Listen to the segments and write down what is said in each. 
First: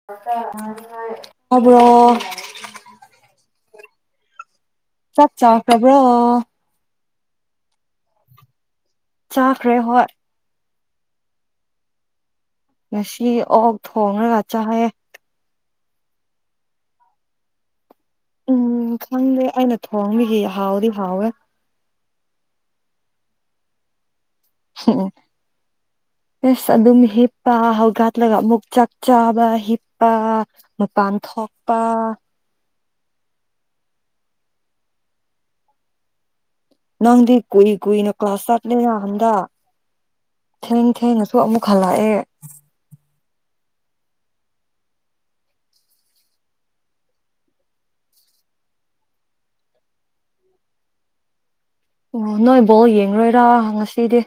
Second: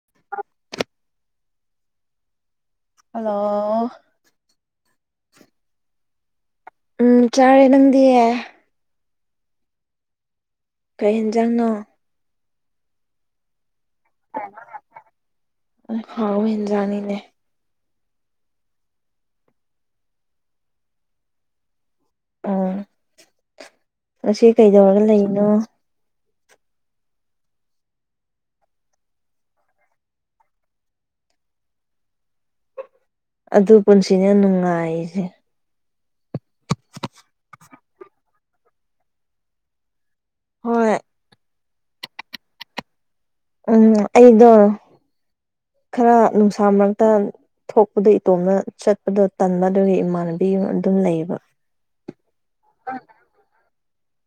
[unintelligible] ꯑ bro hello ꯆꯥꯛ ꯆꯥꯈ꯭ꯔꯕ꯭ꯔꯣ ꯎꯝ ꯆꯥꯔꯦ ꯅꯪꯗꯤꯌꯦ ꯆꯥꯈ꯭ꯔꯦ ꯍꯣꯏꯠ ꯀꯩ ꯍꯦꯟꯖꯥꯡꯅꯣ ꯉꯁꯤ ꯑꯣꯛ ꯊꯣꯡꯉ꯭ꯔꯒ ꯆꯥꯍꯌꯦ ꯑꯨꯡ ꯍꯥꯎꯕ ꯍꯦꯟꯖꯥꯡꯅꯤꯅꯦ ꯎꯝ ꯈꯪꯗꯦ ꯑꯩꯅ ꯊꯣꯡꯕꯤꯒꯤ ꯍꯥꯎꯗꯤ ꯍꯥꯎꯋꯦ ꯑꯨꯝ ꯉꯁꯤ ꯀꯩꯗꯧꯔꯒ ꯂꯩꯏꯅꯣ ꯏꯁ ꯑꯗꯨꯝ ꯍꯤꯞꯄ ꯍꯧꯒꯠꯂꯒ ꯑꯃꯨꯛ ꯆꯥꯛ ꯆꯥꯕ ꯍꯤꯞꯄ ꯃꯄꯥꯟ ꯊꯣꯛꯄꯥ ꯑꯗꯨ ꯄꯨꯟꯁꯤꯅ ꯅꯨꯡꯉꯥꯏꯁꯦ ꯅꯪꯗꯤ ꯀꯨꯏ ꯀꯨꯏꯅ ꯀ꯭ꯂꯥꯁ ꯆꯠꯂꯦꯅ ꯍꯟꯗ ꯊꯦꯡ ꯍꯣꯏ ꯊꯦꯡꯉꯁꯨ ꯑꯃꯨꯛ ꯈꯜꯂꯛꯑꯦ ꯎꯝ ꯑꯩꯗꯣ ꯈꯔ ꯅꯨꯡꯁꯥ ꯃꯔꯛꯇ ꯊꯣꯛꯄꯗꯣ ꯏꯇꯣꯝꯅ ꯆꯠꯄꯗꯣ ꯇꯟꯕ ꯑꯗꯨꯒꯤ ꯏꯃꯥꯟꯅꯕꯤ ꯑꯗꯨꯝ ꯂꯩꯌꯦꯕ ꯑꯣ ꯅꯣꯏ ꯕꯣꯜ ꯌꯦꯡꯔꯣꯏꯔꯥ ꯉꯁꯤꯗꯤ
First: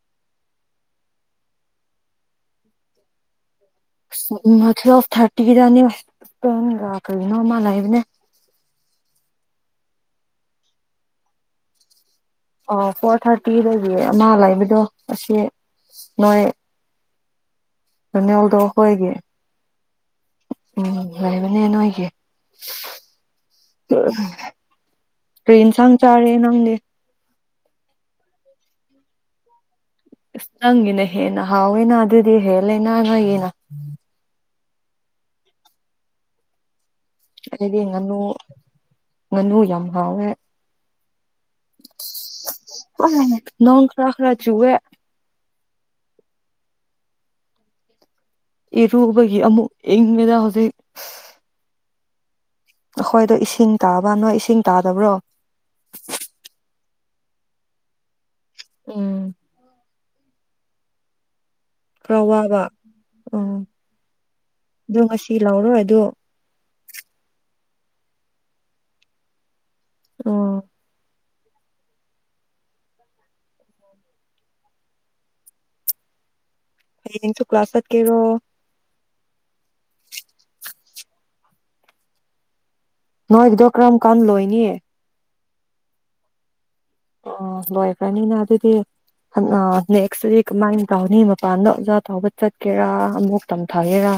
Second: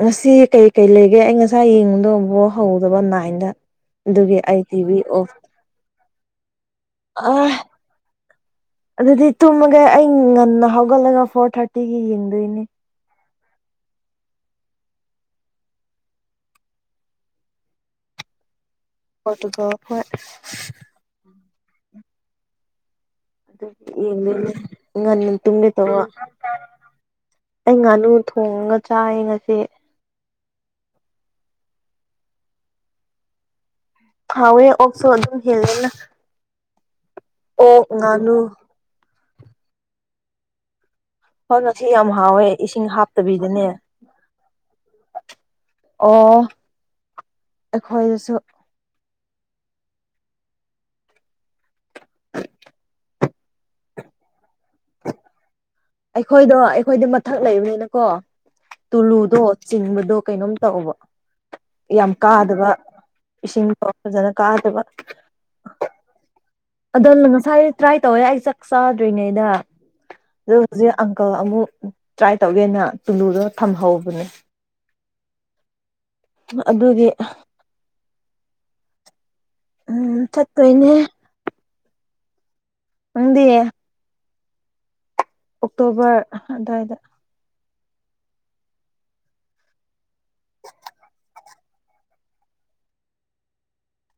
ꯉꯁꯤ ꯀꯩꯀꯩ ꯂꯩꯒꯦ ꯑꯩ ꯉꯁꯥꯏ ꯌꯦꯡꯉꯕꯗꯗꯣ ꯕꯣꯜ ꯍꯧꯗꯕ ꯅꯥꯏꯟꯗ ꯑꯗꯨꯒꯤ ꯑꯩ ꯃꯊ ꯇꯤꯚꯤ ꯇꯨꯋꯦꯜꯐ ꯑꯣꯐ ꯊꯥꯔꯇꯤꯗꯅꯤ ꯏꯁꯄꯦꯟꯒ ꯑꯥ ꯀꯩꯅꯣꯃ ꯂꯩꯥꯕꯅꯦ ꯑꯗꯨꯗꯤ ꯇꯨꯝꯃꯒꯦ ꯑꯩ ꯉꯟꯅ ꯍꯧꯒꯠꯂꯒ ꯐꯣꯔ ꯊꯥꯔꯇꯤꯒꯤ ꯌꯦꯡꯗꯣꯏꯅꯦ ꯑꯣ ꯐꯣꯔ ꯊꯥꯔꯇꯤꯗꯒꯤ ꯑꯃ ꯂꯩꯕꯗꯣ ꯑꯁꯤ ꯅꯣꯏ ꯔꯣꯅꯥꯜꯗꯣ ꯍꯣꯏꯒꯤ ꯄꯣꯔꯇꯨꯒꯜ ꯈꯣꯏ ꯎꯝ ꯂꯩꯥꯏꯕꯅꯦ ꯅꯣꯏꯒꯤ ꯑꯗꯨ ꯌꯦꯡꯗꯣꯏꯅꯦ ꯉꯟꯅ ꯀꯔꯤ ꯇꯨꯝꯒꯦ ꯏꯟꯁꯥꯡ ꯇꯩꯔ ꯆꯥꯔꯦ ꯅꯪꯗꯤ ꯑꯩ ꯉꯥꯅꯨ ꯊꯣꯡꯉꯒ ꯆꯥꯏ ꯉꯁꯤ ꯑꯁ ꯅꯪꯒꯤꯅ ꯍꯦꯟꯅ ꯍꯥꯎꯋꯦꯅ ꯑꯗꯨꯗꯤ ꯍꯦꯜꯂꯦꯅ ꯅꯣꯏꯒꯤꯅ ꯍꯥꯎꯑꯦ ꯑꯣꯛꯁꯣꯑꯗꯨꯝ ꯍꯦꯜꯂꯦꯅ ꯑꯩꯗꯤ ꯉꯥꯅꯨ ꯉꯥꯅꯨ ꯌꯥꯝ ꯍꯥꯎꯋꯦ ꯍꯣꯏ ꯉꯁꯤ ꯌꯥꯝ ꯍꯥꯎꯋꯦ ꯏꯁꯤꯡ ꯍꯥꯞꯇꯕꯤꯗꯅꯦ ꯅꯣꯡ ꯈꯔ ꯈꯔ ꯆꯨꯋꯦ ꯑꯣ ꯑꯩꯈꯣꯏꯗꯁꯨ ꯏꯔꯨꯕꯒꯤ ꯑꯃꯨꯛ ꯏꯪꯉꯦꯗ ꯍꯧꯖꯤꯛ ꯑꯩꯈꯣꯏꯗꯣ ꯏꯁꯤꯡ ꯇꯥꯕ ꯅꯣꯏ ꯏꯁꯤꯡ ꯇꯥꯗꯕ꯭ꯔꯣ ꯑꯩꯈꯣꯏꯗꯣ ꯑꯩꯈꯣꯏꯗꯤ ꯃꯊꯛ ꯂꯩꯕꯅꯤꯅꯀꯣ ꯎꯝ ꯇꯨꯂꯨꯗꯣ ꯆꯤꯡꯕꯗꯣ ꯀꯩꯅꯣꯝ ꯇꯧꯕ ꯌꯥꯝ ꯈꯔ ꯋꯥꯕ ꯀꯥꯗꯕ ꯏꯁꯤꯡꯗꯣ ꯐꯖꯅ ꯀꯥꯗꯕ ꯁꯤ ꯂꯧꯔꯣꯏ ꯑ ꯑꯗꯨ ꯑꯗꯣꯅ ꯉꯁꯥꯏ ꯇ꯭ꯔꯥꯏ ꯇꯧꯋꯦ ꯑꯩ ꯆꯥꯛ ꯆꯥꯗ꯭ꯔꯤꯉꯩꯗ ꯎꯝ ꯑꯗꯨ ꯍꯧꯖꯤꯛ ꯑꯪꯀꯜ ꯑꯃꯨꯛ ꯇ꯭ꯔꯥꯏ ꯇꯧꯒꯦꯅ ꯇꯨꯂꯨꯨꯗꯣ ꯊꯝꯍꯧꯕꯅꯦ ꯑꯗꯨꯒꯤ ꯍꯌꯦꯡꯁꯨ ꯀ꯭ꯂꯥꯁ ꯆꯠꯀꯦꯔꯣ ꯎꯝ ꯆꯠꯇꯣꯏꯅꯦ ꯅꯪꯗꯤ ꯉꯥꯏꯕꯗꯣ ꯀꯔꯝ ꯀꯥꯟ ꯂꯣꯏꯅꯤ ꯑꯣꯛꯇꯣꯕꯔ ꯑꯗꯨꯋꯥꯏꯗ ꯑꯣ ꯂꯣꯏꯈ꯭ꯔꯅꯤꯅ ꯑꯗꯨꯗꯤ ꯅꯦꯛꯁ ꯇꯗꯤ ꯀꯃꯥꯏꯅ ꯇꯧꯅꯤ ꯃꯄꯥꯟꯗ ꯑꯣꯖꯥ ꯇꯥꯎꯕ ꯆꯠꯀꯦꯔꯥ ꯑꯃꯨꯛ ꯇꯝꯊꯒꯦꯔꯥ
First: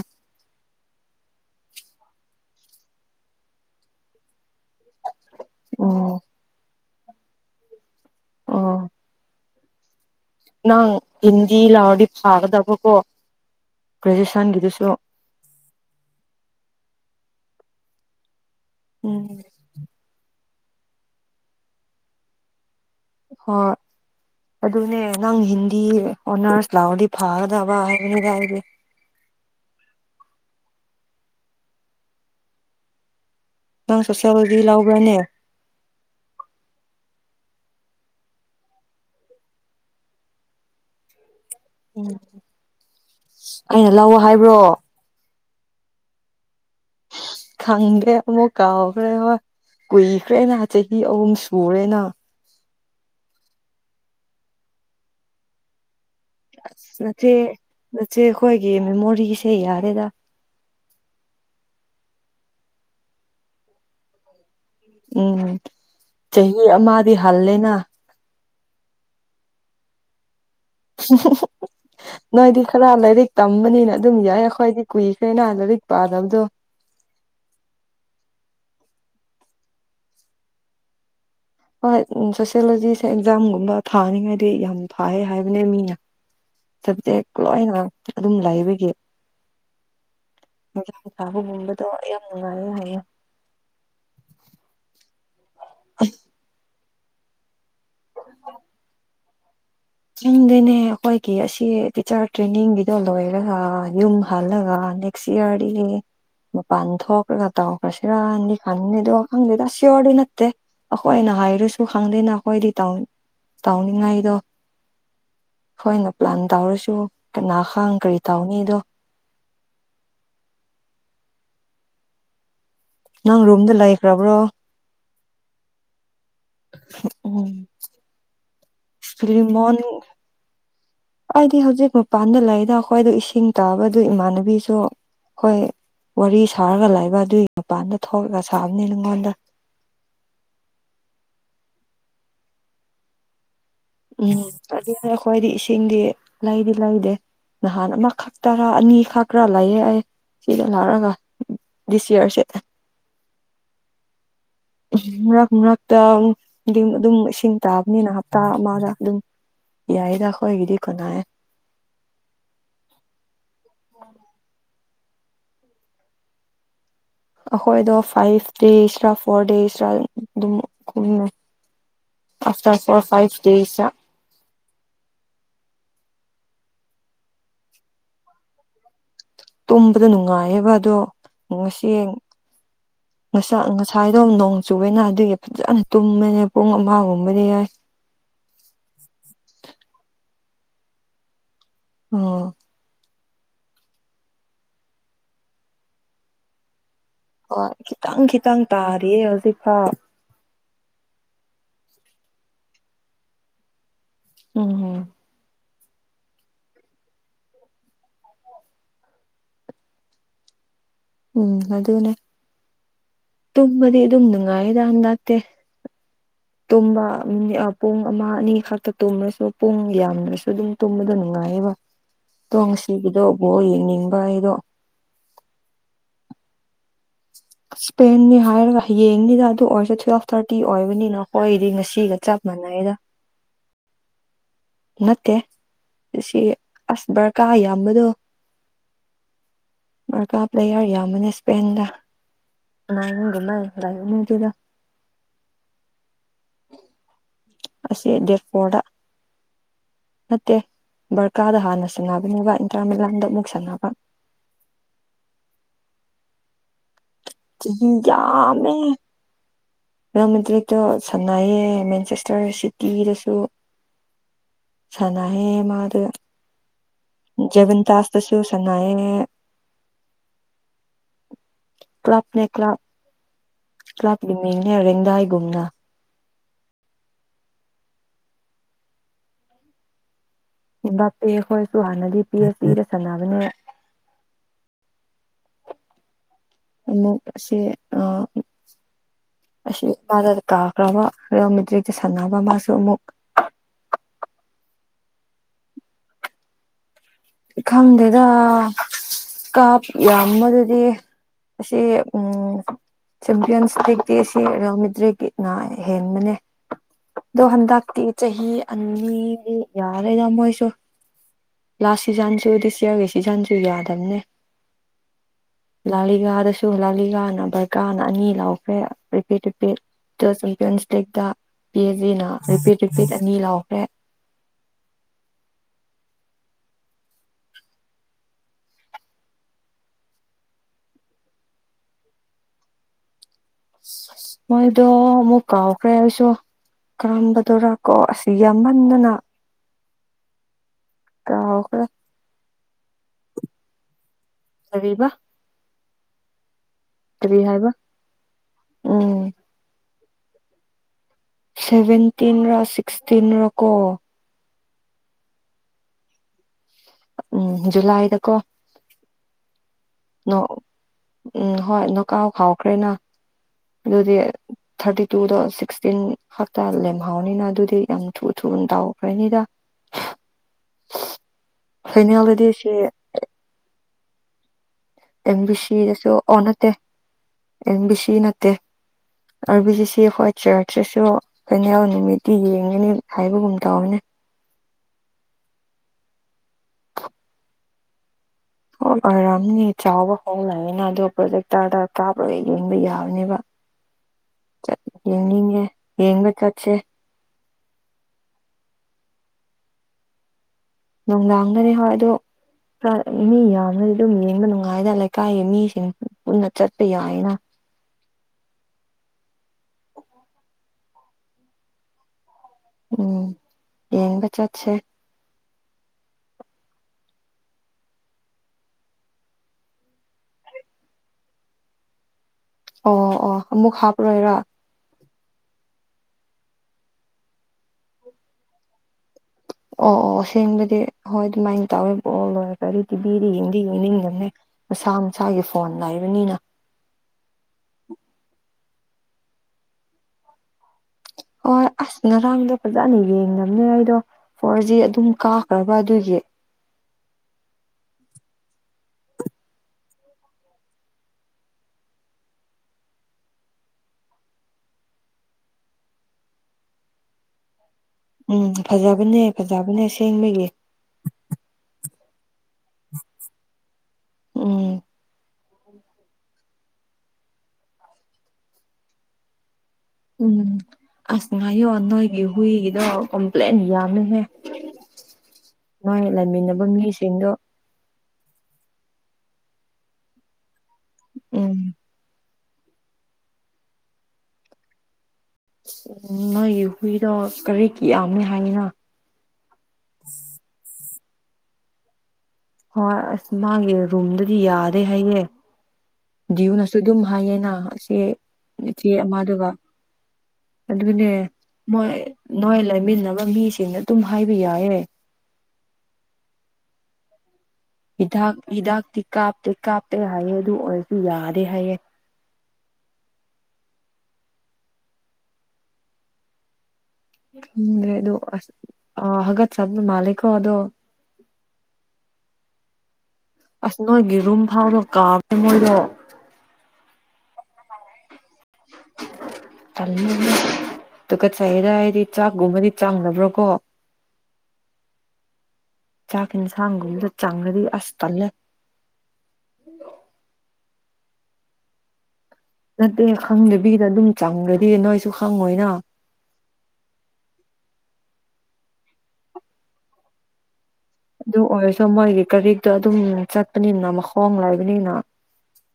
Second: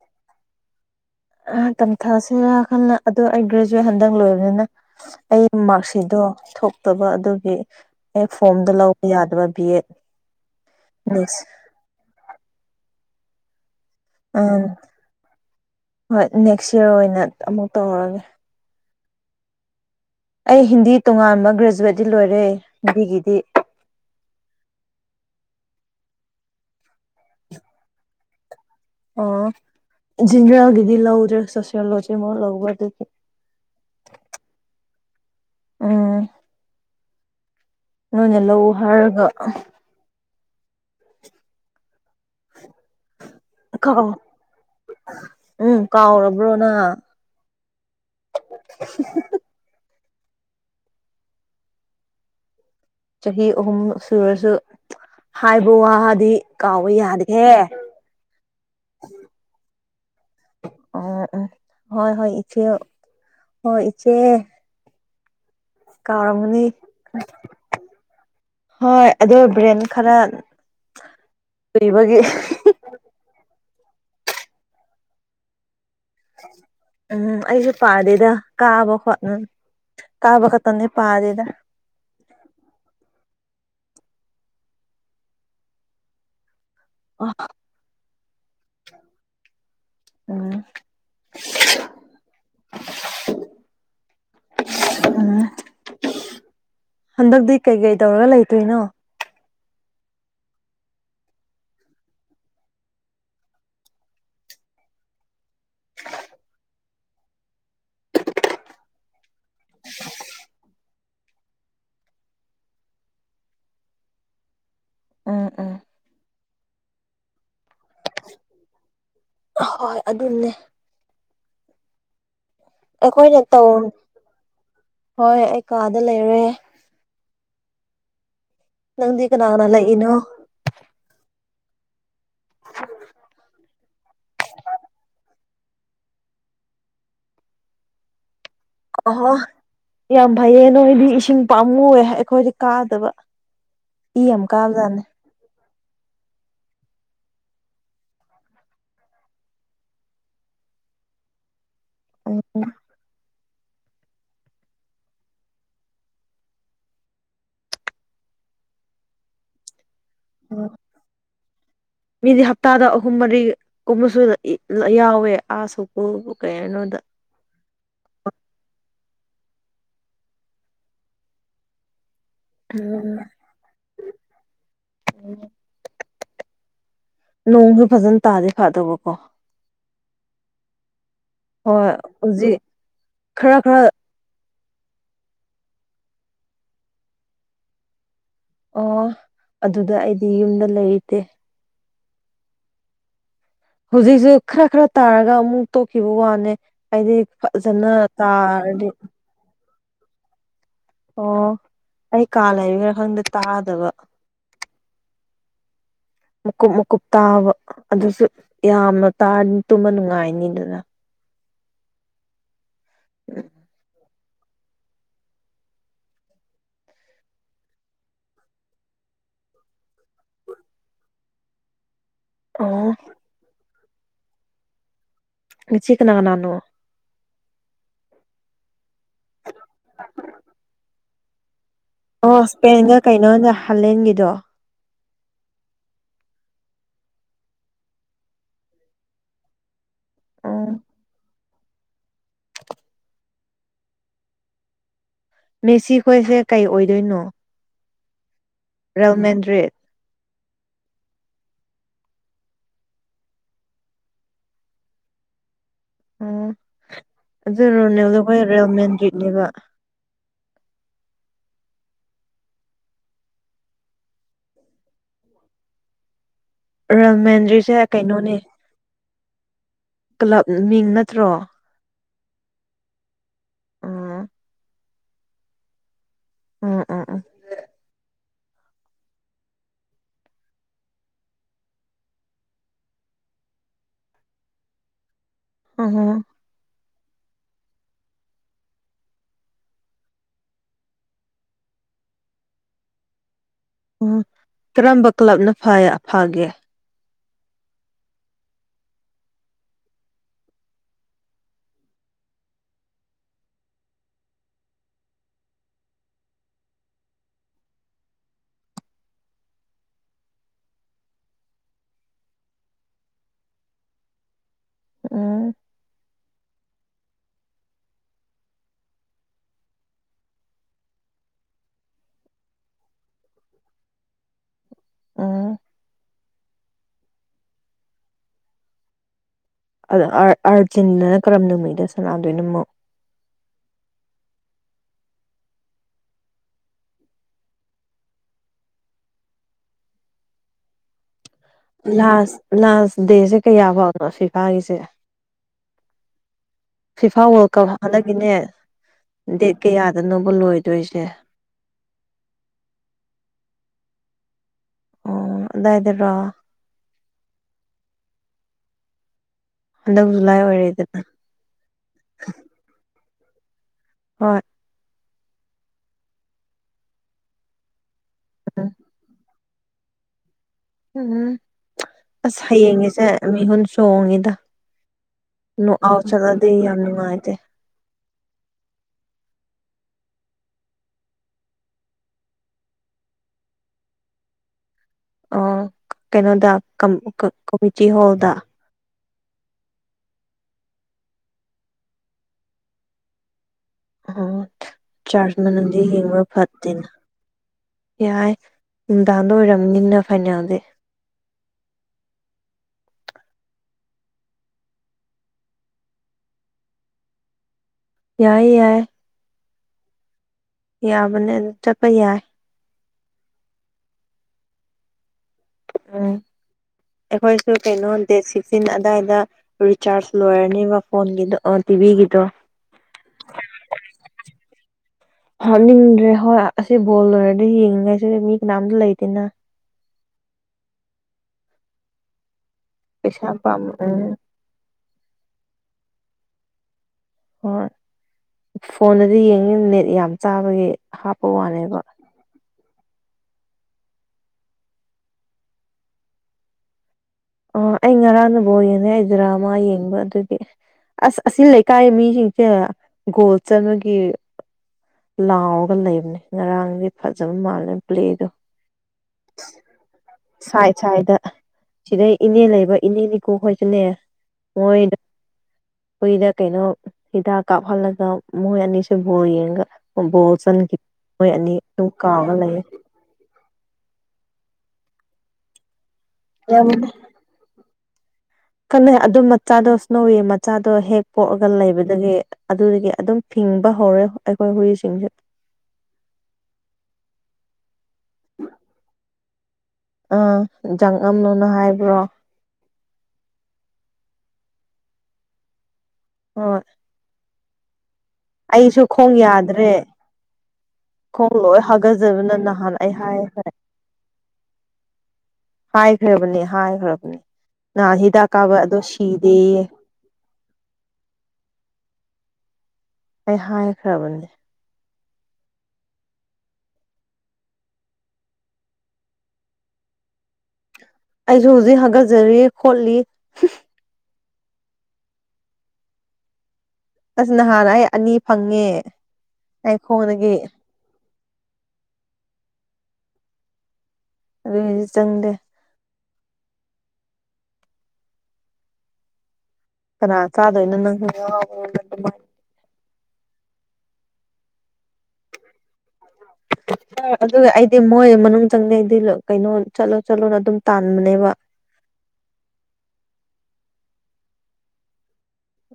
ꯑꯩꯍꯥꯛ ꯇꯝꯊꯁꯤꯔꯥ ꯈꯜꯂꯦ ꯑꯗꯣ ꯑꯩ ꯒ꯭ꯔꯦꯖꯨꯋꯦꯠ ꯍꯟꯗꯛ ꯂꯣꯏꯕꯅꯤꯅ ꯑꯩ ꯑꯣ ꯃꯥꯔꯁꯤꯗꯣ ꯊꯣꯛꯇꯕ ꯑꯗꯨꯒꯤ ꯑꯦ ꯐꯣꯝꯗ ꯑꯣ ꯂꯧꯕ ꯌꯥꯗꯕ ꯕꯤ ꯑꯦꯠ ꯅꯪ ꯅꯦꯛꯁ ꯍꯤꯟꯗꯤ ꯂꯥꯎꯗꯤ ꯐꯥꯒꯗꯕꯀꯣ ꯎꯝ ꯒꯔꯦꯖ꯭ꯋꯦꯁꯟꯒꯤꯗꯨꯁꯨ ꯍꯣꯏ ꯅꯦꯛꯁ ꯏꯔ ꯑꯣꯏꯅ ꯑꯃꯨꯛ ꯇꯧꯔꯒꯦ ꯎꯝ ꯑꯩ ꯍꯤꯟꯗꯤ ꯇꯣꯉꯥꯟꯕ ꯒ꯭ꯔꯦꯖꯨꯋꯦꯠꯇꯤ ꯂꯣꯏꯔꯦ ꯍꯤꯟꯗꯤꯒꯤꯗꯤ ꯍ ꯑꯗꯨꯅꯦ ꯅꯪ ꯍꯤꯟꯗꯤ ꯑꯣꯅꯔꯁ ꯂꯥꯛꯔꯗꯤ ꯐꯒꯗꯕ ꯍꯥꯏꯕꯅꯤꯗ ꯍꯥꯏꯗꯤ ꯑꯣ ꯖꯤꯅꯔꯦꯜꯒꯤꯗꯤ ꯂꯧꯗ꯭ꯔꯦ ꯁꯣꯁꯤꯌꯣꯂꯣꯖꯤ ꯑꯃ ꯂꯧꯕꯗꯨꯒꯤ ꯅꯪ ꯁꯣꯁꯂꯣꯖꯤ ꯂꯧꯕ꯭ꯔꯅꯦ ꯎꯝ ꯅꯣꯏꯅ ꯂꯧ ꯍꯥꯏꯔꯒ ꯎꯝ ꯑꯩꯅ ꯀꯥꯎ ꯂꯧꯑꯣ ꯍꯥꯏꯕ꯭ꯔꯣ ꯎꯝ ꯀꯥꯎꯔꯕ꯭ꯔꯣꯅꯪ ꯈꯪꯗꯦ ꯑꯃꯨꯛ ꯀꯥꯎꯈ꯭ꯔꯦ ꯍꯣꯏ ꯀꯨꯏꯈ꯭ꯔꯦꯅ ꯆꯍꯤ ꯑꯍꯨꯝ ꯁꯨꯔꯦꯅ ꯆꯍꯤ ꯑꯍꯨꯝ ꯁꯨꯔꯁꯨ ꯍꯥꯏꯕ ꯋꯥꯗꯤ ꯀꯥꯎꯕ ꯑꯁ ꯅꯆꯦ ꯌꯥꯗꯦꯍꯦ ꯅꯆꯦ ꯑꯩꯈꯣꯏꯒꯤ ꯃꯦꯃꯣꯔꯤꯁꯦ ꯌꯥꯔꯦꯗ ꯑ ꯎ ꯍꯣꯏ ꯍꯣꯏ ꯏꯆꯦ ꯍꯣ ꯏꯆꯦ ꯎꯝ ꯆꯍꯤ ꯀꯥꯎꯔꯝꯒꯅꯤ ꯑꯃꯗꯤ ꯍꯜꯂꯦꯅ ꯍꯣꯏ ꯑꯗꯨꯗ ꯕ꯭ꯔꯦꯟ ꯈꯔ ꯀꯨꯏꯕꯒꯤ ꯅꯣꯏꯗꯤ ꯈꯔ ꯂꯥꯏꯔꯤꯛ ꯇꯝꯕꯅꯤꯅ ꯑꯗꯨꯝ ꯌꯥꯏ ꯑꯩꯈꯋꯥꯏꯗꯤ ꯀꯨꯏꯈ꯭ꯔꯦꯅ ꯂꯥꯏꯔꯤꯛ ꯄꯥꯗꯕꯗꯣ ꯎꯝ ꯑꯩꯁꯨ ꯄꯥꯗꯦꯗ ꯀꯥꯕ ꯈꯣꯠꯅ ꯀꯥꯕ ꯈ ꯇꯅꯤ ꯄꯗꯦꯗꯥ ꯍꯣꯏ ꯁꯣꯁꯤꯌꯣꯂꯣꯖꯤꯁꯦ ꯑꯦꯛꯖꯥꯝꯒꯨꯝꯕ ꯊꯥꯅꯤꯡꯉꯥꯏꯗꯤ ꯌꯥꯝ ꯐꯥꯏ ꯍꯥꯏꯕꯅꯦ ꯃꯤꯅ ꯁꯕꯖꯦꯛ ꯎꯝ ꯂꯣꯏꯅ ꯑꯗꯨꯝ ꯂꯩꯕꯒꯤ ꯖꯥꯡ ꯊꯥꯕꯒꯨꯝꯕꯗꯣ ꯌꯥꯝ ꯅꯨꯡꯉꯥꯏꯌꯦ ꯍꯥꯏꯌꯦ [unintelligible] ꯎꯝ ꯍꯟꯗꯛꯇꯤ ꯀꯩꯀꯩ ꯇꯧꯔꯒ ꯂꯩꯇꯣꯏꯅꯣ ꯆꯨꯝꯗꯣꯏꯅꯦ ꯑꯩꯈꯣꯏꯒꯤ ꯑꯁꯤ ꯇꯤꯆꯔ ꯇ꯭ꯔꯦꯅꯤꯡꯒꯤꯗꯣ ꯂꯣꯏꯔꯒ ꯌꯨꯝ ꯍꯜꯂꯒ ꯁꯤ ꯌꯥꯦ ꯃꯄꯥꯟ ꯊꯣꯛꯈ꯭ꯔꯒ ꯇꯧꯈ꯭ꯔ ꯁꯤꯔꯗꯤ ꯈꯟꯗꯗꯣ ꯈꯪꯗꯦꯗꯁ ꯌꯔꯗꯤ ꯅꯠꯇꯦ ꯑꯩꯈꯣꯏꯅ ꯍꯥꯏꯔꯁꯨ ꯈꯪꯗꯦꯅ ꯑꯩꯈꯣꯏꯗꯤ ꯇꯥꯎꯅꯤꯡꯉꯥꯏꯗꯣ ꯎꯝ ꯎꯝ ꯑꯩꯈꯣꯏꯅ ꯄ꯭ꯂꯥꯟ ꯇꯧꯔꯁꯨ ꯀꯅꯥ ꯈꯥꯡ ꯀꯔꯤ ꯇꯧꯅꯤꯗꯣ ꯍꯣꯏ ꯑꯗꯨꯅꯦ ꯑꯩꯈꯣꯏꯅ ꯅꯪ ꯇꯧ ꯔꯨꯝꯗ ꯂꯩꯈ꯭ꯔꯕ꯭ꯔꯣ ꯍꯣꯏ ꯑꯩ ꯀꯥꯗ ꯂꯩꯔꯦ ꯎ ꯅꯪꯗꯤ ꯀꯅꯥ ꯀꯅꯥ ꯐꯃꯅꯤ ꯂꯩꯏꯅꯣ ꯑꯩꯗꯤ ꯍꯧꯖꯤꯛ ꯃꯄꯥꯟꯗ ꯂꯩꯔꯤꯗ ꯑꯩꯈꯣꯏꯗ ꯏꯁꯤꯡ ꯇꯥꯕꯗ ꯏꯃꯥꯟꯅꯕꯤꯁꯨ ꯑꯩꯈꯣꯏ ꯋꯥꯔꯤ ꯁꯥꯔꯒ ꯂꯥꯛꯕ ꯑꯗꯨꯒꯤ ꯃꯄꯥꯟꯗ ꯊꯣꯛꯂꯒ ꯁꯥꯕꯅꯤ ꯑꯣꯍꯣ ꯅꯉꯣꯟꯗ ꯌꯥꯝ ꯐꯩꯌꯦ ꯅꯣꯏꯗꯤ ꯏꯁꯤꯡ ꯄꯥꯝꯃꯨꯦ ꯑꯩꯈꯣꯏꯗꯤ ꯀꯥꯗꯕ ꯏ ꯎꯝ ꯌꯥꯝ ꯑꯗꯨ ꯀꯥꯕꯖꯥꯠꯅꯦ ꯑꯩꯈꯣꯏꯗꯤ ꯏꯁꯤꯡꯗꯤ ꯂꯩꯗꯤ ꯂꯩꯗꯦ ꯅꯍꯥꯟ ꯑꯃ ꯈꯛꯛꯇꯔꯥ ꯑꯅꯤ ꯈꯛ ꯈꯔꯥ ꯂꯩꯌꯦꯦ ꯑꯩ ꯁꯤꯗ ꯂꯥꯛꯔꯒ ꯗꯤ ꯁꯤꯔꯁ ꯎꯝ ꯎ ꯃꯔꯛ ꯃꯔꯛꯇ ꯑꯗꯨꯝ ꯏꯁꯤꯡ ꯇꯥꯕꯅꯤꯅ ꯍꯞꯇꯥ ꯑꯃꯗ ꯑꯗꯨꯝ ꯌꯥꯏꯗ ꯍꯣꯒꯗꯤ ꯀꯣꯅꯥꯦ ꯃꯤꯗꯤ ꯍꯞꯇꯥꯗ ꯑꯍꯨꯝ ꯃꯔꯤ ꯀꯨꯝꯕꯁꯨ ꯌꯥꯎꯋꯦ ꯑꯥꯁꯨꯄ ꯀꯅꯣꯗ ꯑꯩꯈꯣꯏꯗꯣ ꯐꯥꯏꯚ ꯗꯦꯁꯇꯔꯥ ꯐꯣꯔ ꯗꯦꯁꯇꯔꯥ ꯑꯗꯨꯝ ꯀꯨꯝꯃꯦ ꯑꯁ ꯎꯝ ꯐꯥꯏꯚ ꯗꯦꯁ ꯑꯣ ꯅꯣꯡꯁꯨ ꯐꯖꯅ ꯇꯥꯗꯦ ꯐꯥꯗꯕ ꯀꯣ ꯇꯨꯝꯕꯗ ꯅꯨꯡꯉꯥꯏꯌꯦꯕ ꯑꯗꯣ ꯍꯣꯏ ꯉꯁ ꯍꯧꯖꯤꯛ ꯉꯁ ꯈꯔ ꯈꯔ ꯉꯁꯥꯏ ꯑꯗꯨꯝ ꯅꯣꯡ ꯆꯨꯕꯅ ꯑꯗꯨꯒꯤ ꯐꯖꯅ ꯇꯨꯝꯕꯅꯦ ꯄꯨꯡ ꯑꯃꯒꯨꯝꯕꯗꯤ ꯌꯥꯏ ꯑꯣ ꯑꯗꯨꯗ ꯑꯩꯗꯤ ꯌꯨꯝꯗ ꯂꯩꯔꯤꯇꯦ ꯑꯣ ꯍꯧꯖꯤꯛꯁꯨ ꯈꯔ ꯈꯔ ꯇꯥꯔꯒ ꯑꯃꯨꯛ ꯇꯣꯛꯈꯤꯕ ꯋꯥꯅꯦ ꯍꯥꯏꯗꯤ ꯐꯖꯅ ꯇꯥꯗꯤ ꯑꯦ ꯍꯧꯖꯤꯐꯥꯎ ꯑꯣ ꯑꯩ ꯀꯥ ꯂꯩꯔꯤ ꯈꯔꯥ ꯈꯪꯗꯦ ꯇꯥꯗꯕ ꯎꯝ ꯍꯝ ꯃꯀꯨꯞ ꯃꯀꯨꯞ ꯇꯥꯕ ꯑꯗꯨꯁꯨ ꯌꯥꯝꯅ ꯇꯥꯔꯅꯤ ꯇꯨꯝꯕ ꯅꯨꯡꯉꯥꯏꯅꯤ ꯑꯗꯨꯅ ꯎꯝ ꯑꯗꯨꯅꯦ ꯇꯨꯝꯕꯗꯤ ꯑꯗꯨꯝ ꯅꯨꯡꯉꯥꯏꯗꯥ ꯅꯠꯇꯦ ꯇꯨꯝꯕ ꯄꯨꯡ ꯑꯃ ꯑꯅꯤ ꯈꯛꯇ ꯇꯨꯝ꯭ꯔꯁꯨ ꯄꯨꯡ ꯌꯥꯝꯅꯁꯨ ꯑꯗꯨꯝ ꯇꯨꯝꯕꯗ ꯅꯨꯡꯉꯥꯏꯌꯦꯕ ꯑꯣ ꯇꯣꯡꯁꯤꯕꯗꯣꯕꯣ ꯌꯦꯡꯅꯤꯡꯕ ꯍꯥꯏꯗꯣ ꯆꯤꯛꯅꯥꯒ ꯅꯅꯣ ꯁꯄꯦꯟꯅꯤ ꯍꯥꯏꯔꯒ ꯌꯦꯡꯅꯤꯗ ꯑꯗꯨ ꯑꯣꯏꯔꯁꯨ ꯇꯨꯋꯜꯐ ꯊꯥꯔꯇꯤ ꯑꯣꯏꯕꯅꯤꯅ ꯍꯣꯏꯗꯤ ꯉꯁꯤ ꯑꯣ ꯏꯁꯄꯦꯟꯒ ꯀꯩꯅꯣꯗ ꯍꯥꯂꯦꯟꯒꯤꯗꯣ ꯅꯠꯇꯦ ꯁꯤ ꯑꯁ ꯕꯔꯀꯥꯔ ꯌꯥꯝꯕꯗꯣ ꯔꯀꯥ ꯑꯣ ꯄ꯭ꯂꯦꯌꯥꯔ ꯌꯥꯝꯕꯅꯦ ꯏꯁꯄꯦꯟꯗ ꯉꯥꯏꯒꯨꯝꯃ ꯂꯥꯏꯑꯣꯅꯤ ꯑꯗꯨꯗ ꯃꯦꯁꯤ ꯈꯣꯏꯁꯦ ꯀꯩ ꯑꯣꯏꯗꯣꯏꯅꯣ ꯑꯁꯤ ꯗꯦꯠꯄꯣꯔꯗ ꯔꯣꯃꯦꯟꯗ꯭ꯔꯤꯠ ꯅꯠꯇꯦ ꯕꯔꯀꯥꯗ ꯍꯥꯟꯅ ꯁꯥꯟꯅꯕꯅꯦꯕ ꯏꯟꯇ꯭ꯔꯥꯃꯦꯂꯥꯟꯗ ꯑꯃꯨꯛ ꯁꯥꯟꯅꯕ ꯑꯣ ꯑꯗꯨ ꯆꯍꯤ ꯔꯣꯅꯦꯜꯗꯣ ꯑꯩꯈꯣꯏ ꯔꯌꯦꯜꯃꯦꯟ ꯗ꯭ꯔꯤꯠꯅꯦꯕ ꯔꯇ꯭ꯔꯤꯠꯇꯣ ꯁꯥꯟꯅꯏꯌꯦ ꯃꯦꯟꯆꯦꯁꯇꯔ ꯁꯤꯇꯤꯗꯁꯨ ꯁꯅꯍꯦ ꯃꯥꯗ ꯔꯦꯜ ꯃꯦꯟꯗ꯭ꯔꯤꯠꯁꯦ ꯖꯕꯟ ꯇꯁꯇꯁꯨ ꯀꯩꯅꯣꯅꯦ ꯎꯁꯅꯥꯑ ꯀ꯭ꯂꯕ ꯃꯤꯡ ꯅꯠꯇ꯭ꯔꯣ ꯀ꯭ꯂꯅꯦ ꯀ ꯀ ꯑꯣ ꯃꯤ ꯔꯦꯡꯗꯥ ꯨꯨꯝꯅ ꯑꯥ ꯑꯥ ꯑꯥ ꯄꯦꯈꯣꯏꯁꯨ ꯍꯥꯟꯅꯗꯤ ꯄꯤ ꯑꯦꯁ ꯁꯤꯒ ꯁꯥꯟꯅꯕꯅꯦ ꯎꯝ ꯛ ꯁꯤ ꯑ ꯑꯁꯤ ꯃꯥꯗ ꯀꯥꯈ꯭ꯔꯕ ꯔꯤꯌꯜꯃꯦꯇ꯭ꯔꯤꯛꯇ ꯁꯥꯟꯅꯕ ꯃꯥꯁꯨ ꯑꯃꯨꯛ ꯎ ꯀꯔꯝꯕ ꯀ꯭ꯂꯕꯅ ꯐꯥꯒꯦ ꯈꯪꯗꯦꯗ ꯀꯥꯞ ꯌꯥꯝꯕꯗꯨꯗꯤ ꯑꯁꯤ ꯎꯝ ꯆꯦꯝꯄꯤꯌꯟꯁ ꯂꯤꯛꯇꯤ ꯑꯁꯤ ꯔꯌꯣꯃꯤꯗ꯭ꯔꯦꯒꯤꯅ ꯍꯦꯟꯕꯅꯦ ꯑꯗꯣ ꯍꯟꯗꯛꯇꯤ ꯆꯍꯤ ꯑꯅꯤ ꯌꯥꯔꯦꯗ ꯃꯣꯏꯁꯨ ꯁꯤꯖꯥꯟꯟꯁꯨ ꯑꯗꯨꯗꯤ ꯆꯌꯥꯔꯈꯩ ꯁꯤꯖꯟꯁꯨ ꯌꯥꯗꯕꯅꯦ ꯎꯝ ꯂꯥꯂꯤꯒꯥꯥꯗꯁꯨ ꯂꯥꯂꯤꯒꯥꯥꯅ ꯕꯔꯀꯥꯅ ꯑꯅꯤ ꯂꯥꯎꯈ꯭ꯔꯦ ꯔꯤꯄꯦꯠ ꯇꯔꯤꯄꯦꯠ ꯆꯦꯝꯄꯤꯌꯟꯁ ꯂꯤ ꯄꯤ ꯑꯦꯁ ꯅ ꯔꯤꯄꯤꯠ ꯔꯤꯄꯤꯠ ꯑꯅꯤ ꯂꯥꯎꯈ꯭ꯔꯦ ꯎꯝ ꯑ ꯑꯥꯔꯖꯦꯟꯇꯤꯅꯥꯅ ꯀꯔꯝ ꯅꯨꯃꯤꯠꯗ ꯁꯂꯗꯣꯏꯅꯣ ꯃꯣꯏꯗꯣ ꯃꯨ ꯀꯥꯎꯥꯎ ꯀ ꯍꯥꯏꯁꯨ ꯀꯔꯝꯕꯗꯔꯥ ꯀꯣ ꯑꯁꯤ ꯌꯥꯝꯃꯟꯗꯅ [unintelligible] ꯀꯥꯎꯈ꯭ꯔꯦ ꯂꯥꯁ ꯂꯥꯁ ꯗꯦꯁꯦ ꯀꯌꯥ ꯐꯥꯎꯅꯣ ꯁꯤꯐꯥꯒꯤꯁꯦ ꯀꯔꯤꯕ ꯐꯤꯐꯥ ꯀꯔꯤ ꯋꯥꯔꯜ ꯀꯞ ꯍꯥꯏꯕ ꯍꯥꯟꯅꯒꯤꯅꯦ ꯎꯝ ꯗꯦꯠ ꯀꯌꯥꯗꯅꯣꯕꯨ ꯂꯣꯏꯗꯣꯏꯁꯦ ꯁꯦꯚꯦꯟꯇꯤꯟ ꯔ ꯁꯤꯛꯁꯇꯤꯟ ꯔ ꯀꯣ ꯑꯣ ꯗꯥꯏꯗꯔ ꯎꯝ ꯨꯂꯥꯏꯗꯀꯣ ꯍꯟꯗꯛꯁꯨ ꯂꯥꯏ ꯑꯣꯏꯔꯦꯗꯅ ꯎꯝ ꯍꯣꯏ ꯅꯣꯀꯥꯎ ꯈꯥꯎꯈ꯭ꯔꯦꯅ ꯑꯗꯨꯗꯤ ꯍꯣꯏ ꯊꯥꯔꯇꯤ ꯇꯨꯗꯣ ꯁꯤꯛꯁꯇꯤꯟ ꯈꯛꯇ ꯂꯦꯝꯍꯧꯅꯤꯅ ꯑꯗꯨꯗꯤ ꯌꯥꯝ ꯊꯨ ꯊꯨꯅ ꯎꯝ ꯇꯧꯈ꯭ꯔꯅꯤꯗ ꯎꯝ ꯑꯁ ꯐꯥꯏꯅꯦꯜꯗꯗꯤ ꯁꯤ ꯍꯌꯦꯡꯉꯁꯦ ꯃꯤꯍꯨꯟ ꯁꯣꯡꯉꯤꯗ ꯑꯦꯝ ꯑꯥꯎ ꯆꯂꯗꯤ ꯌꯥꯝ ꯅꯨꯡꯉꯥꯏꯇꯦ ꯑꯦꯟꯕꯤ ꯁꯤ ꯅꯠꯇꯦ ꯑ ꯕꯤ ꯁꯤ ꯁꯤ ꯍꯠ ꯆꯔꯁꯨ ꯀꯅꯎ ꯅꯨꯃꯤꯠꯇꯤ ꯌꯦꯡꯒꯅꯤ ꯍꯥꯏꯕꯒꯨꯝ ꯇꯧꯋꯅꯦ ꯑꯣ ꯀꯩꯅꯣꯗ ꯀꯃꯨꯅꯤꯇꯤ ꯍꯣꯜꯗ ꯍꯣꯏ ꯑꯣꯏꯔꯝꯅꯤ ꯆꯥꯎꯕ ꯍꯣꯡꯂꯛꯑꯅꯤꯅ ꯑꯗꯣ ꯄ꯭ꯔꯣꯖꯦꯛꯇꯔꯗ ꯀꯥꯞꯂꯒ ꯌꯣꯟꯕ ꯌꯥꯕꯅꯦꯕ ꯑꯣ ꯆꯥꯔꯖ ꯌꯦꯡꯅꯤꯡꯉꯦ ꯃꯅꯨꯡꯅꯝꯗꯤ ꯌꯦꯡꯕ ꯆꯠꯁꯦ ꯐꯠꯇꯦꯅ ꯌꯥꯏ ꯅꯨꯡꯗꯥꯡꯗ ꯑꯣꯏꯔꯝꯅꯤꯅ ꯐꯥꯏꯅꯦꯜꯗꯤ ꯅꯨꯡꯗꯥꯡꯗꯅꯦ ꯍꯣꯏ ꯑꯣ ꯃꯤ ꯌꯥꯝꯅꯗꯤ ꯑꯗꯨꯝ ꯌꯦꯡꯕ ꯅꯨꯡꯉꯥꯏꯅ ꯂꯩꯀꯥꯏꯒꯤ ꯃꯤꯁꯤꯡ ꯄꯨꯟꯅ ꯆꯠꯄ ꯌꯥꯏꯅ ꯭ꯦ ꯌꯥ ꯌꯥꯕꯅꯦ ꯑꯗꯨ ꯆꯠꯄ ꯌꯥꯏ ꯎꯝ ꯌꯦꯡ ꯆꯁꯦ ꯎꯝ ꯑꯩꯈꯣꯏꯁꯨ ꯀꯩꯅꯣ ꯗꯦꯠ ꯁꯤꯛꯁꯇꯤꯟ ꯑꯗꯨꯋꯥꯏꯗ ꯔꯤꯆꯥꯔꯖ ꯂꯣꯏꯔꯅꯦꯕ ꯐꯣꯟꯒꯤꯗ ꯇꯤꯚꯤꯒꯤꯗꯣ ꯑꯣ ꯑꯣ ꯑꯃꯨꯛ ꯍꯥꯞꯔꯣꯏꯔ ꯍꯥꯞꯅꯤꯡꯗ꯭ꯔꯦ ꯍꯣꯏ ꯑꯁꯤ ꯕꯣꯜ ꯂꯣꯏꯔꯗꯤ ꯌꯦꯡꯤꯉꯥꯏꯁꯤ ꯃꯤ ꯀꯅꯥꯝꯇ ꯂꯩꯗꯦꯅ ꯑꯣ ꯑꯣ ꯑꯁꯦꯡꯕꯗꯤ ꯍꯣꯏ ꯑꯗꯨꯃꯥꯏꯅ ꯇꯧꯋꯦꯕ ꯑꯣ ꯂꯣꯏꯔꯦ ꯀꯔꯤ ꯄꯩꯁꯥ ꯇꯤꯚꯤꯗꯤ ꯌꯦꯡꯗꯤ ꯄꯥꯝ ꯎꯝ ꯌꯦꯡꯅꯤꯡꯒꯅꯦ ꯃꯁꯥ ꯃꯁꯥꯒꯤ ꯐꯣꯟ ꯂꯩꯕꯅꯤꯅ ꯍꯣꯏ ꯐꯣꯟꯗꯗꯤ ꯌꯦꯡꯉꯤꯅ ꯅꯦꯠ ꯌꯥꯝ ꯆꯥꯕꯒꯤ ꯍꯥꯞꯄ ꯍꯣꯏ ꯋꯥꯅꯦꯕ ꯑꯁ ꯉꯔꯥꯡꯗꯣ ꯐꯖꯅ ꯌꯦꯡꯅꯕꯅꯦ ꯑꯩꯗꯣ ꯐꯣꯔ ꯖꯤ ꯑꯗꯨꯝ ꯀꯥꯞꯈ꯭ꯔꯕ ꯑꯗꯨꯒꯤ ꯑ ꯑꯩ ꯉꯔꯥꯡ ꯅꯨꯐꯥꯎ ꯌꯦꯡꯉ ꯑꯩꯖꯔꯥ ꯑꯃ ꯌꯦꯡꯕ ꯑꯗꯨꯗꯤ ꯑꯁ ꯑꯁꯤ ꯂꯩꯀꯥꯏ ꯃꯤꯁꯤꯡꯁꯦ ꯒꯣꯜ ꯆꯠꯕꯒꯤ ꯂꯥꯎꯔꯒ ꯂꯩꯕꯅꯦ ꯉꯔꯥꯡꯗꯤ ꯐꯖꯕ ꯃꯥꯜꯂꯦ ꯄ꯭ꯂꯦꯗꯣ ꯎꯝ ꯐꯖꯕꯅꯦ ꯐꯖꯕꯅꯦ ꯁꯦꯡꯕꯒꯤ ꯁꯋ꯭ꯥꯏꯗ ꯁꯤꯗ ꯏꯅꯦ ꯂꯩꯕ ꯏꯅꯦꯅꯤꯀꯣ ꯑꯩꯈꯣꯏꯁꯨꯅꯦ ꯎꯝ ꯃꯣꯏꯗ ꯍꯨꯏꯗ ꯀꯩꯅꯣ ꯍꯤꯗꯥꯛ ꯀꯥꯞꯍꯜꯂꯒ ꯃꯣꯏ ꯑꯅꯤꯁꯨ ꯕꯣꯔ ꯌꯦꯡꯒ ꯎꯝ ꯑꯁ ꯉꯥꯏꯌꯣ ꯅꯣꯏꯒꯤ ꯀꯥꯎꯔꯒ ꯂꯩꯌꯦ ꯍꯨꯏꯒꯤꯗꯣ ꯄ꯭ꯂꯦꯟ ꯌꯥꯝꯃꯤꯉꯦ ꯃꯣꯏ ꯂꯩꯃꯤꯟꯅꯕ ꯌꯥꯝ ꯃꯤꯁꯤꯡꯗꯣ ꯀꯟꯅꯣ ꯑꯗꯨꯝ ꯃꯆꯥꯗꯣꯁꯨ ꯅꯧꯋꯤ ꯃꯆꯥꯗꯣ ꯍꯦꯛ ꯄꯣꯛꯑꯒ ꯎꯝ ꯂꯩꯕꯗꯒꯤ ꯑꯗꯨꯗꯒꯤ ꯑꯗꯨꯝ ꯐꯤꯡꯕ ꯍꯧꯔꯦ ꯑꯩꯈꯣꯏ ꯍꯨꯏꯁꯤꯡꯁꯦ ꯎ ꯅꯣꯏꯒꯤ ꯍꯨꯏꯗꯣ ꯀꯔꯤ ꯌꯥꯝꯅꯤ ꯍꯥꯏꯅꯤꯅ ꯑꯥ ꯆꯪꯉꯝꯂꯣꯅ ꯍꯥꯏꯕ꯭ꯔꯣ ꯍꯣꯏ ꯑꯁ ꯃꯥꯒꯤ ꯔꯨꯝꯗꯗꯤ ꯌꯥꯗꯦ ꯍꯥꯏꯌꯦ ꯍꯣꯏ ꯗꯤꯌꯨꯅꯁꯨ ꯑꯗꯨꯝ ꯍꯥꯏꯌꯦꯅ ꯁꯤ ꯑꯩꯁꯨ ꯈꯣꯡ ꯌꯥꯗ꯭ꯔꯦ ꯑꯗꯨꯅꯦ ꯈꯣꯡ ꯂꯣꯏ ꯃꯣꯏ ꯍꯥꯒꯖꯕꯅ ꯅꯥꯏ ꯅꯍꯥꯟ ꯑꯩ ꯂꯩꯃꯤꯟꯅꯕ ꯃꯤꯁꯤꯡꯅ ꯑꯗꯨꯝ ꯍꯥꯏꯕ ꯌꯥꯏꯌꯦ ꯍꯥꯏꯈ꯭ꯔꯕꯅꯦ ꯍꯥꯏꯈ꯭ꯔꯕꯅꯦ ꯅꯥ ꯍꯤꯗꯥꯛ ꯀꯥꯕ ꯑꯗꯣ ꯍꯤꯗꯥꯛꯇꯤ ꯀꯥꯞꯇꯦ ꯁꯤꯗꯦꯌꯦ ꯀꯥꯞꯇꯦ ꯍꯥꯏꯌꯦ ꯑꯗꯨ ꯑꯣꯏꯔꯁꯨ ꯌꯥꯗꯦ ꯍꯥꯏꯌꯦ ꯑꯩ ꯍꯥꯏꯈ꯭ꯔꯕꯅꯦ ꯎꯝꯦ ꯑꯗꯨ ꯑꯁ ꯑ ꯍꯥꯏꯠ ꯁꯕ ꯃꯥꯂꯀꯣ ꯑꯗꯨ ꯑꯩꯁꯨ ꯍꯧꯖꯤꯛ ꯍꯥꯒꯠꯆꯔꯤ ꯈꯣꯠꯂꯤ ꯑꯁ ꯅꯣꯏꯒꯤ ꯔꯨꯝ ꯐꯥꯎꯗꯣ ꯀꯥꯕꯅꯦ ꯃꯣꯏꯗꯣ ꯑꯁ ꯅꯍꯥꯟꯅ ꯑꯅꯤ ꯐꯪꯉꯦ ꯑꯩ ꯈꯣꯡꯗꯒꯤ ꯇꯜꯂꯤꯅꯦ ꯑꯗꯨꯒ ꯆꯍꯤꯗ ꯍꯥꯏꯗꯤ ꯆꯥꯛꯒꯨꯝꯕꯗꯤ ꯆꯥꯡꯅꯕ꯭ꯔꯣ ꯀꯣ ꯑꯗꯨ ꯆꯪꯗꯦ ꯆꯥꯛ ꯌꯦꯟꯁꯥꯡꯒꯨꯝꯕꯗ ꯆꯪꯉꯗꯤ ꯑꯁ ꯇꯜꯂꯦ ꯈꯔ ꯆꯥꯗꯣꯏꯅ ꯅꯪ ꯅꯠꯇꯦ ꯈꯪꯗꯕꯤꯗ ꯑꯗꯨꯝ ꯆꯪꯒꯗꯤꯔ ꯅꯣꯏꯁꯨ ꯈꯪꯉꯣꯏꯅ ꯑꯗꯨꯒ ꯑꯩꯗꯤ ꯃꯣꯏ ꯃꯅꯨꯡ ꯆꯪꯗꯦ ꯑꯩꯗꯤ ꯀꯩꯅꯣ ꯆꯠꯂꯣ ꯆꯠꯂꯣꯅ ꯑꯗꯨꯝ ꯇꯟꯕꯅꯦ ꯑꯗꯨ ꯑꯣꯏꯔꯁꯨ ꯃꯣꯏꯒꯤ ꯀꯔꯤꯛꯇ ꯑꯗꯨꯝ ꯆꯠꯄꯅꯤꯅ ꯃꯈꯣꯡ ꯂꯩꯕꯅꯤꯅ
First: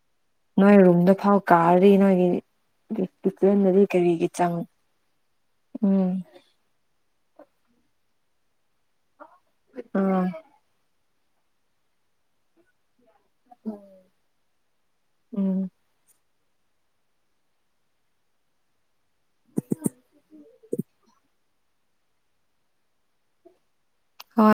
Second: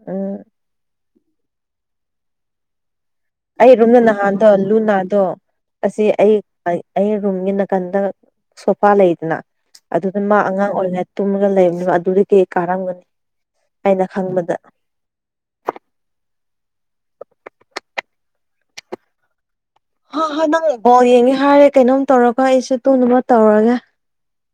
ꯎꯝ ꯅꯣꯏ ꯔꯨꯝꯗ ꯐꯥꯎ ꯀꯥꯔꯤ ꯅꯣꯏꯒꯤ ꯀꯤꯠꯆꯦꯟꯗꯗꯤ ꯑꯩꯔꯨꯝꯅ ꯀꯔꯤꯒꯤ ꯅꯍꯥꯟꯗꯣ ꯆꯪ ꯂꯨ ꯅꯥꯗꯣ ꯑꯁꯤ ꯎꯝ ꯑꯩ ꯑꯩ ꯔꯨꯝꯒꯤ ꯅꯥꯀꯟꯗ ꯁꯣꯐꯥ ꯂꯩꯗꯅ ꯑꯗꯨꯗ ꯑꯥ ꯃꯥ ꯑꯉꯥꯡ ꯑꯣꯏꯅ ꯇꯨꯝꯃꯒ ꯂꯩꯕꯅꯤꯕ ꯑꯗꯨꯗꯒꯤ ꯀꯥ ꯀꯔꯝꯒꯅꯤ ꯑꯩꯅ ꯈꯪꯕꯗ ꯎꯝ ꯍ ꯍꯣꯏ ꯅꯪ ꯕꯣꯜ ꯌꯦꯡꯉꯦ ꯍꯥꯏꯔꯦ ꯀꯩꯅꯣꯝ ꯇꯧꯔꯒ ꯑꯩꯁꯨ ꯇꯨꯝꯅꯕ ꯇꯧꯔꯒꯦ ꯍꯣꯏ